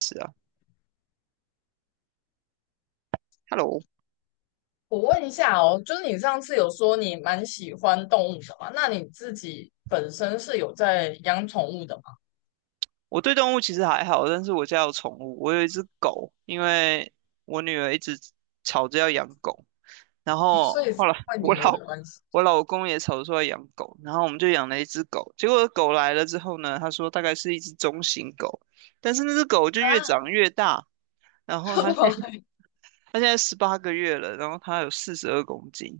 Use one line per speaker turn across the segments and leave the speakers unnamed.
是啊，Hello，
我问一下哦，就是你上次有说你蛮喜欢动物的嘛？那你自己本身是有在养宠物的吗？
我对动物其实还好，但是我家有宠物，我有一只狗，因为我女儿一直吵着要养狗，然 后
所以是
后
因
来
为
我
女儿
老
的关系
我老公也吵着说要养狗，然后我们就养了一只狗。结果狗来了之后呢，他说大概是一只中型狗，但是那只狗就越长
啊？
越大，然 后
怎
它现在
么 了？
它现在18个月了，然后它有42公斤，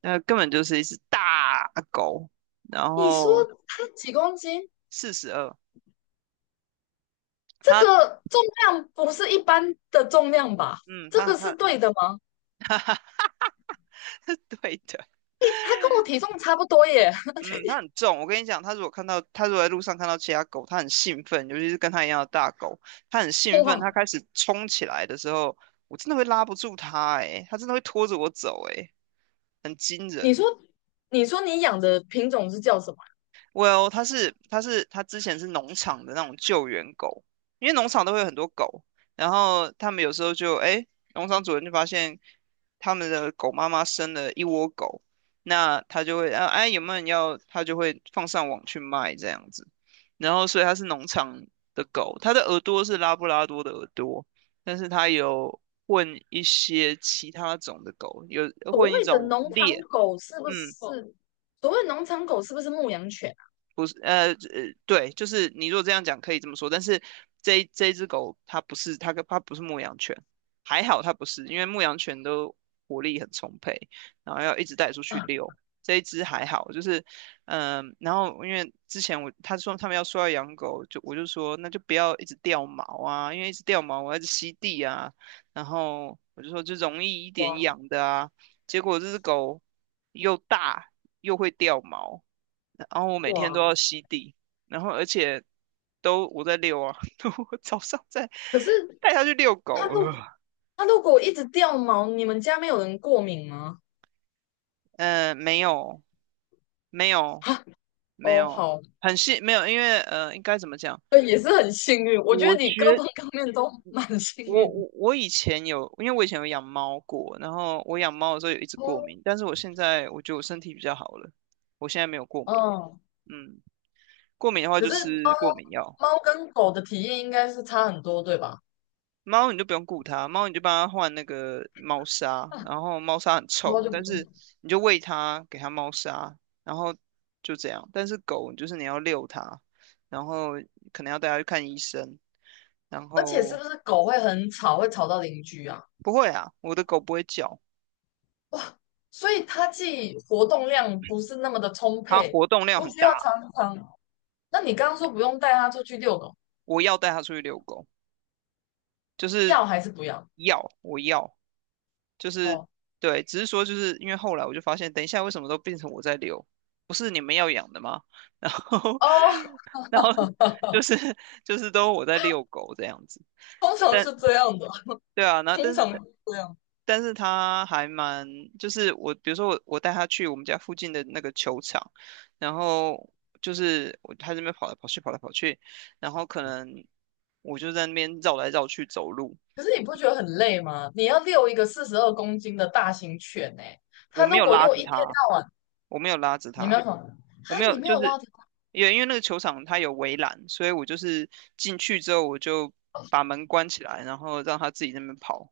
那根本就是一只大狗。然
你说
后
它几公斤？
四十二，
这
它。
个重量不是一般的重量吧？
嗯，
这
它很
个是
它
对的吗？
对的，
诶，它跟我体重差不多耶！
嗯，它很重。我跟你讲，它如果在路上看到其他狗，它很兴奋，尤其是跟它一样的大狗，它很兴 奋。
哇，
它开始冲起来的时候，我真的会拉不住它，诶，它真的会拖着我走，诶，很惊
你
人。
说，你说你养的品种是叫什么？
Well，它之前是农场的那种救援狗，因为农场都会有很多狗，然后他们有时候就诶，农场主人就发现他们的狗妈妈生了一窝狗，那他就会有没有人要，他就会放上网去卖这样子。然后所以它是农场的狗，它的耳朵是拉布拉多的耳朵，但是它有混一些其他种的狗，有
所
混一
谓的
种
农场
猎。
狗是不
嗯。
是？所谓农场狗是不是牧羊犬
不是，对，就是你如果这样讲可以这么说，但是这一只狗它不是牧羊犬，还好它不是，因为牧羊犬都活力很充沛，然后要一直带出去
啊？
遛。这一只还好，就是然后因为之前他说他们要说要养狗，就我就说那就不要一直掉毛啊，因为一直掉毛我要一直吸地啊，然后我就说就容易一点
哇，
养的啊，结果这只狗又大又会掉毛。然后我每天都
哇，
要吸地，然后而且都我在遛啊，我早上在
可是
带它去遛
它
狗。
露它如果一直掉毛，你们家没有人过敏吗？
没有，没有，
啊，
没
哦，
有，
好，
很细，没有，因为应该怎么讲？
对，也是很幸运。我觉得
我
你各
觉
方各面都蛮幸
我
运。
我我以前有，因为我以前有养猫过，然后我养猫的时候有一直过
哦，
敏，但是我现在我觉得我身体比较好了，我现在没有过敏，
嗯，
嗯，过敏的话
可
就
是猫
吃过敏药。
猫跟狗的体验应该是差很多，对吧？
猫你就不用顾它，猫你就帮它换那个猫砂，
啊，
然后猫砂很
猫
臭，
就不
但
用，
是你就喂它，给它猫砂，然后就这样。但是狗就是你要遛它，然后可能要带它去看医生，然
而且是
后
不是狗会很吵，会吵到邻居啊？
不会啊，我的狗不会叫，
哇，所以它既活动量不是那么的充
它
沛，
活动量
不
很
需要
大。
常常。那你刚刚说不用带它出去遛狗，
我要带它出去遛狗，就
要
是
还是不要？
要我要。就是
哦，
对，只是说就是因为后来我就发现，等一下，为什么都变成我在遛，不是你们要养的吗？然后
哦，
然后就是就是都我在遛狗这样子。
通常
但
是这样的。
对啊，那
通
但
常
是
是这样。
但是他还蛮就是，我比如说我带他去我们家附近的那个球场，然后就是他这边跑来跑去跑来跑去，然后可能我就在那边绕来绕去走路。
可是你不觉得很累吗？你要遛一个四十二公斤的大型犬呢、
我
它
没
如
有
果
拉
又
着
一天
他，
到晚，
我没有拉着
你没有
他。
什么啊，
我没
你
有，
没
就
有
是
拉它。
也因为那个球场它有围栏，所以我就是进去之后我就把门关起来，然后让它自己在那边跑，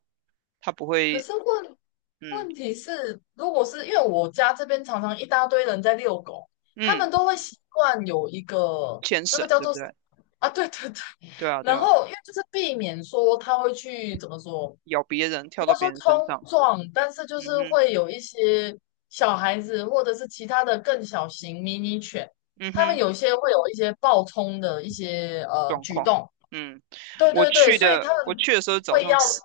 它不
可
会。
是问
嗯
问题是，如果是因为我家这边常常一大堆人在遛狗，他
嗯，
们都会习惯有一个，
牵
那个
绳，
叫
对不
做什么
对？
啊，对对对，
对啊对
然
啊，
后因为就是避免说他会去怎么说，
咬别人，跳
不
到
要
别
说
人身上，
冲撞，但是就
嗯
是
哼
会有一些小孩子或者是其他的更小型迷你犬，
嗯
他们
哼，
有些会有一些暴冲的一些
状
举
况，
动。
嗯。
对对对，所以他
我
们
去的时候
会要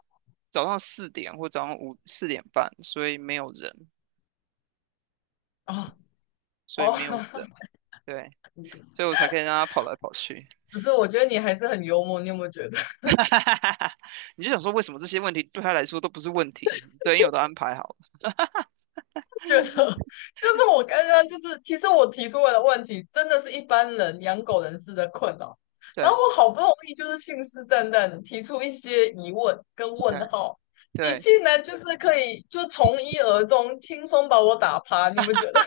早上4点或早上五4点半，所以没有人，
啊
所以
哦。
没有人，对，所以我才可以让他跑来跑去。
可是我觉得你还是很幽默，你有没有觉得？
哈，哈哈哈。你就想说为什么这些问题对他来说都不是问题？对，因为我都安排好了。
觉 得就是我刚刚，就是，其实我提出来的问题，真的是一般人养狗人士的困扰。然
对
后我好不容易就是信誓旦旦的提出一些疑问跟问
对
号，你
对，
竟然就是可以就从一而终，轻松把我打趴。你们觉得？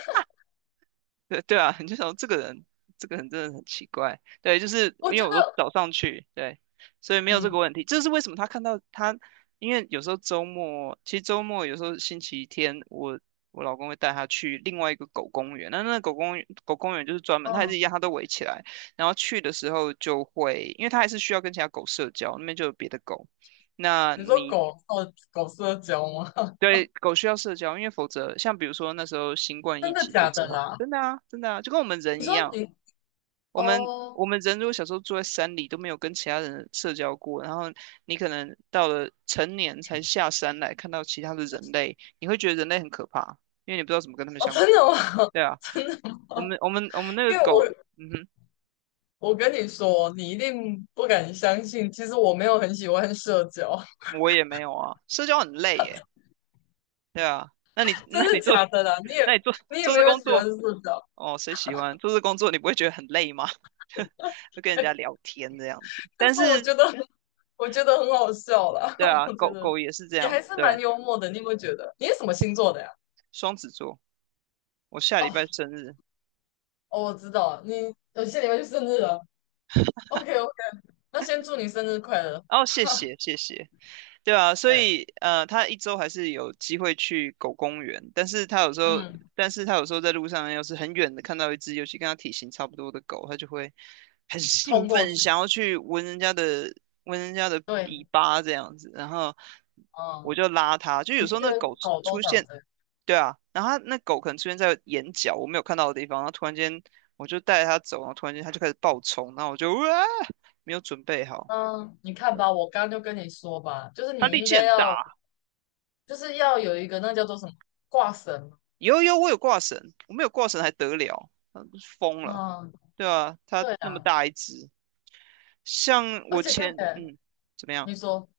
对对啊，你就想说这个人，这个人真的很奇怪。对，就是
我
因
觉
为我都
得，
早上去，对，所以没有这个
嗯
问题。这是为什么他看到他，因为有时候周末，其实周末有时候星期天，我老公会带他去另外一个狗公园。那个狗公园，狗公园就是专门，它还是一
嗯，
样，它都围起来。然后去的时候就会，因为他还是需要跟其他狗社交，那边就有别的狗。那
你说
你
狗哦，狗社交吗？
对，狗需要社交，因为否则像比如说那时候新 冠疫
真的
情的
假的
时候，
啦？
真的啊，真的啊，就跟我们人
你
一
说
样。
你
我们
哦
我们人如果小时候住在山里都没有跟其他人社交过，然后你可能到了成年才下山来看到其他的人类，你会觉得人类很可怕，因为你不知道怎么跟他们
哦，
相
真
处。
的吗？
对啊，
真的，
我们那个
因为
狗，
我
嗯哼，
我跟你说，你一定不敢相信。其实我没有很喜欢社交。
我也没有啊，社交很累耶。对啊，那你 那
真
你
的
做
假的啦？你也
那你做
你也
做
没
这
有
工
喜欢
作。
社交，
哦，谁喜欢做这工作？你不会觉得很累吗？就跟人家
对。
聊天这样子。
但
但
是我
是
觉得我觉得很好笑啦，
对 啊，
我觉
狗
得
狗也是这
也
样，
还是蛮
对。
幽默的。你有没有觉得？你是什么星座的呀？
双子座，我下礼拜
哦，
生日。
哦我知道了，你有些礼拜就生日了。OK OK，那先祝你生日快乐。
哦，谢谢谢谢，对啊。所
对，
以他一周还是有机会去狗公园，
嗯，
但是他有时候在路上，要是很远的看到一只，尤其跟他体型差不多的狗，他就会很兴
冲过
奋，
去。
想要去闻人家的
对，
尾巴这样子。然后我
嗯，
就拉它，就有
你
时
不
候
觉
那
得
狗
狗都
出
长
现。
这样？
对啊，然后它那狗可能出现在眼角我没有看到的地方，然后突然间我就带着它走，然后突然间它就开始暴冲，然后我就哇，没有准备好。
嗯，你看吧，我刚刚就跟你说吧，就是
它
你
力
应
气
该
很大
要。
啊。
就是要有一个那叫做什么，挂绳嘛。
有有，我有挂绳，我没有挂绳还得了？嗯疯了。
嗯，
对啊，他
对
那么
啊，
大一只，像
而
我
且看
前
起来
嗯怎么样？
你说，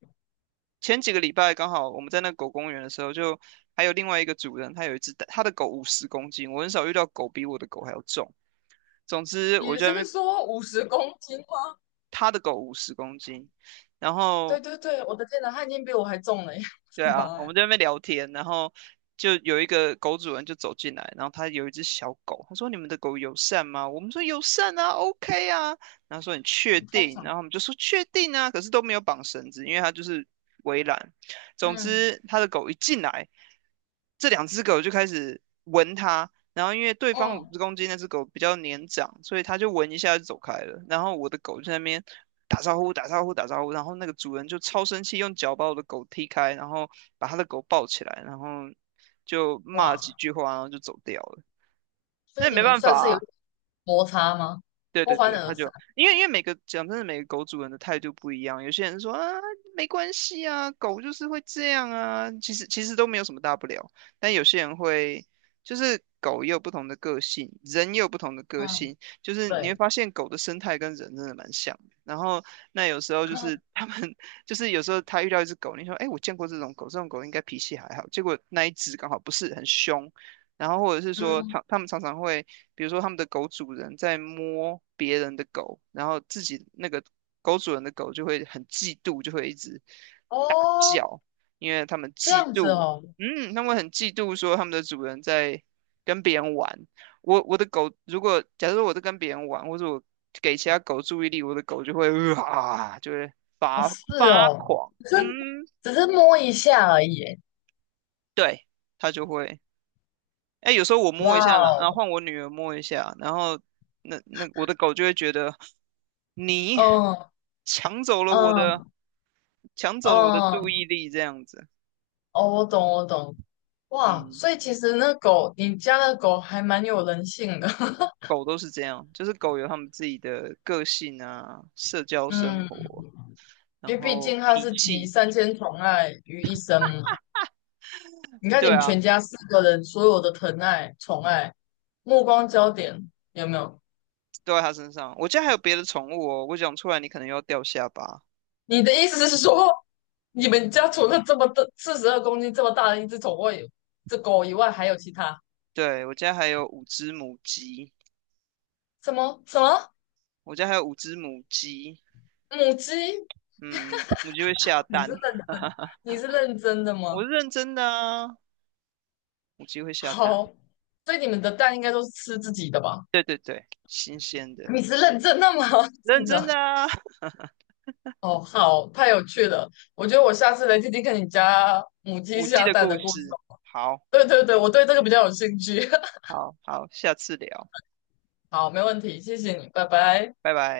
前几个礼拜刚好我们在那个狗公园的时候，就还有另外一个主人，他有一只他的狗五十公斤，我很少遇到狗比我的狗还要重。总之，我
你
就在那
是
边，
说50公斤吗？
他的狗五十公斤，然
对
后
对对，我的天哪，他已经比我还重了耶，
对
是
啊，
吧？
我
哎，
们在那边聊天，然后就有一个狗主人就走进来，然后他有一只小狗，他说：“你们的狗友善吗？”我们说：“友善啊，OK 啊。”然后说：“你确
通
定？”然
常，
后我们就说：“确定啊。”可是都没有绑绳子，因为它就是围栏。总
嗯
之，他的狗一进来，这两只狗就开始闻它。然后因为对方五
嗯，
十公斤那只狗比较年长，所以它就闻一下就走开了。然后我的狗就在那边打招呼、打招呼、打招呼，然后那个主人就超生气，用脚把我的狗踢开，然后把他的狗抱起来，然后就骂几
哇，
句话，然后就走掉了。
所
那也
以你
没
们
办法
算是有
啊，
摩擦吗？
对
不
对
欢
对。他
而
就
散。
因为每个，讲真的，每个狗主人的态度不一样。有些人说啊，没关系啊，狗就是会这样啊，其实都没有什么大不了。但有些人会，就是狗也有不同的个性，人也有不同的个
嗯，
性。就是你会
对。
发现狗的生态跟人真的蛮像的。然后那有时候就是 他们 就是有时候他遇到一只狗，你说哎，我见过这种狗，这种狗应该脾气还好，结果那一只刚好不是很凶。然后或者是说
嗯，
他们常常会，比如说他们的狗主人在摸别人的狗，然后自己那个狗主人的狗就会很嫉妒，就会一直大
哦，
叫，因为他们
这
嫉
样子
妒。
哦，
嗯，他们很嫉妒说他们的主人在跟别人玩。我的狗，如果假如说我在跟别人玩，或者我给其他狗注意力，我的狗就会啊，就会
哦
发
是哦，
狂，
只
嗯，
是只是摸一下而已耶，
对，它就会。哎，有时候我摸一下了，然后
哇
换我女儿摸一下，然后那我的狗就会觉得，你
哦，
抢走了
嗯
我的，
嗯
抢走了我的注
嗯，
意力，这样子。
哦，我懂我懂。哇，
嗯，
所以其实那狗，你家的狗还蛮有人性的。
狗都是这样，就是狗有它们自己的个性啊，社交生
嗯，
活，然
因为毕
后
竟它
脾
是集
气，
三千宠爱于一身嘛。你看你
对
们
啊，
全家四个人所有的疼爱、宠爱、目光焦点，有没有？
都在它身上。我家还有别的宠物哦，我讲出来你可能又要掉下巴。
你的意思是说，你们家除了这么的四十二公斤这么大的一只宠物以，这狗以外，还有其他
对，我家还有五只母鸡，
什么什么
我家还有五只母鸡。
母鸡？
嗯，母鸡会下
你
蛋。
是认真，你是认真的
我
吗？
是认真的啊，母鸡会下蛋。
好，所以你们的蛋应该都是吃自己的吧？
对对对，新鲜的，
你是认真的吗？
认
真
真
的，
的啊。
哦，好，太有趣了。我觉得我下次来听听看你家母鸡
母鸡
下
的
蛋
故
的故事
事。
哦。
好，
对对对，我对这个比较有兴趣。
好，好，下次聊，
好，没问题，谢谢你，拜拜。
拜拜。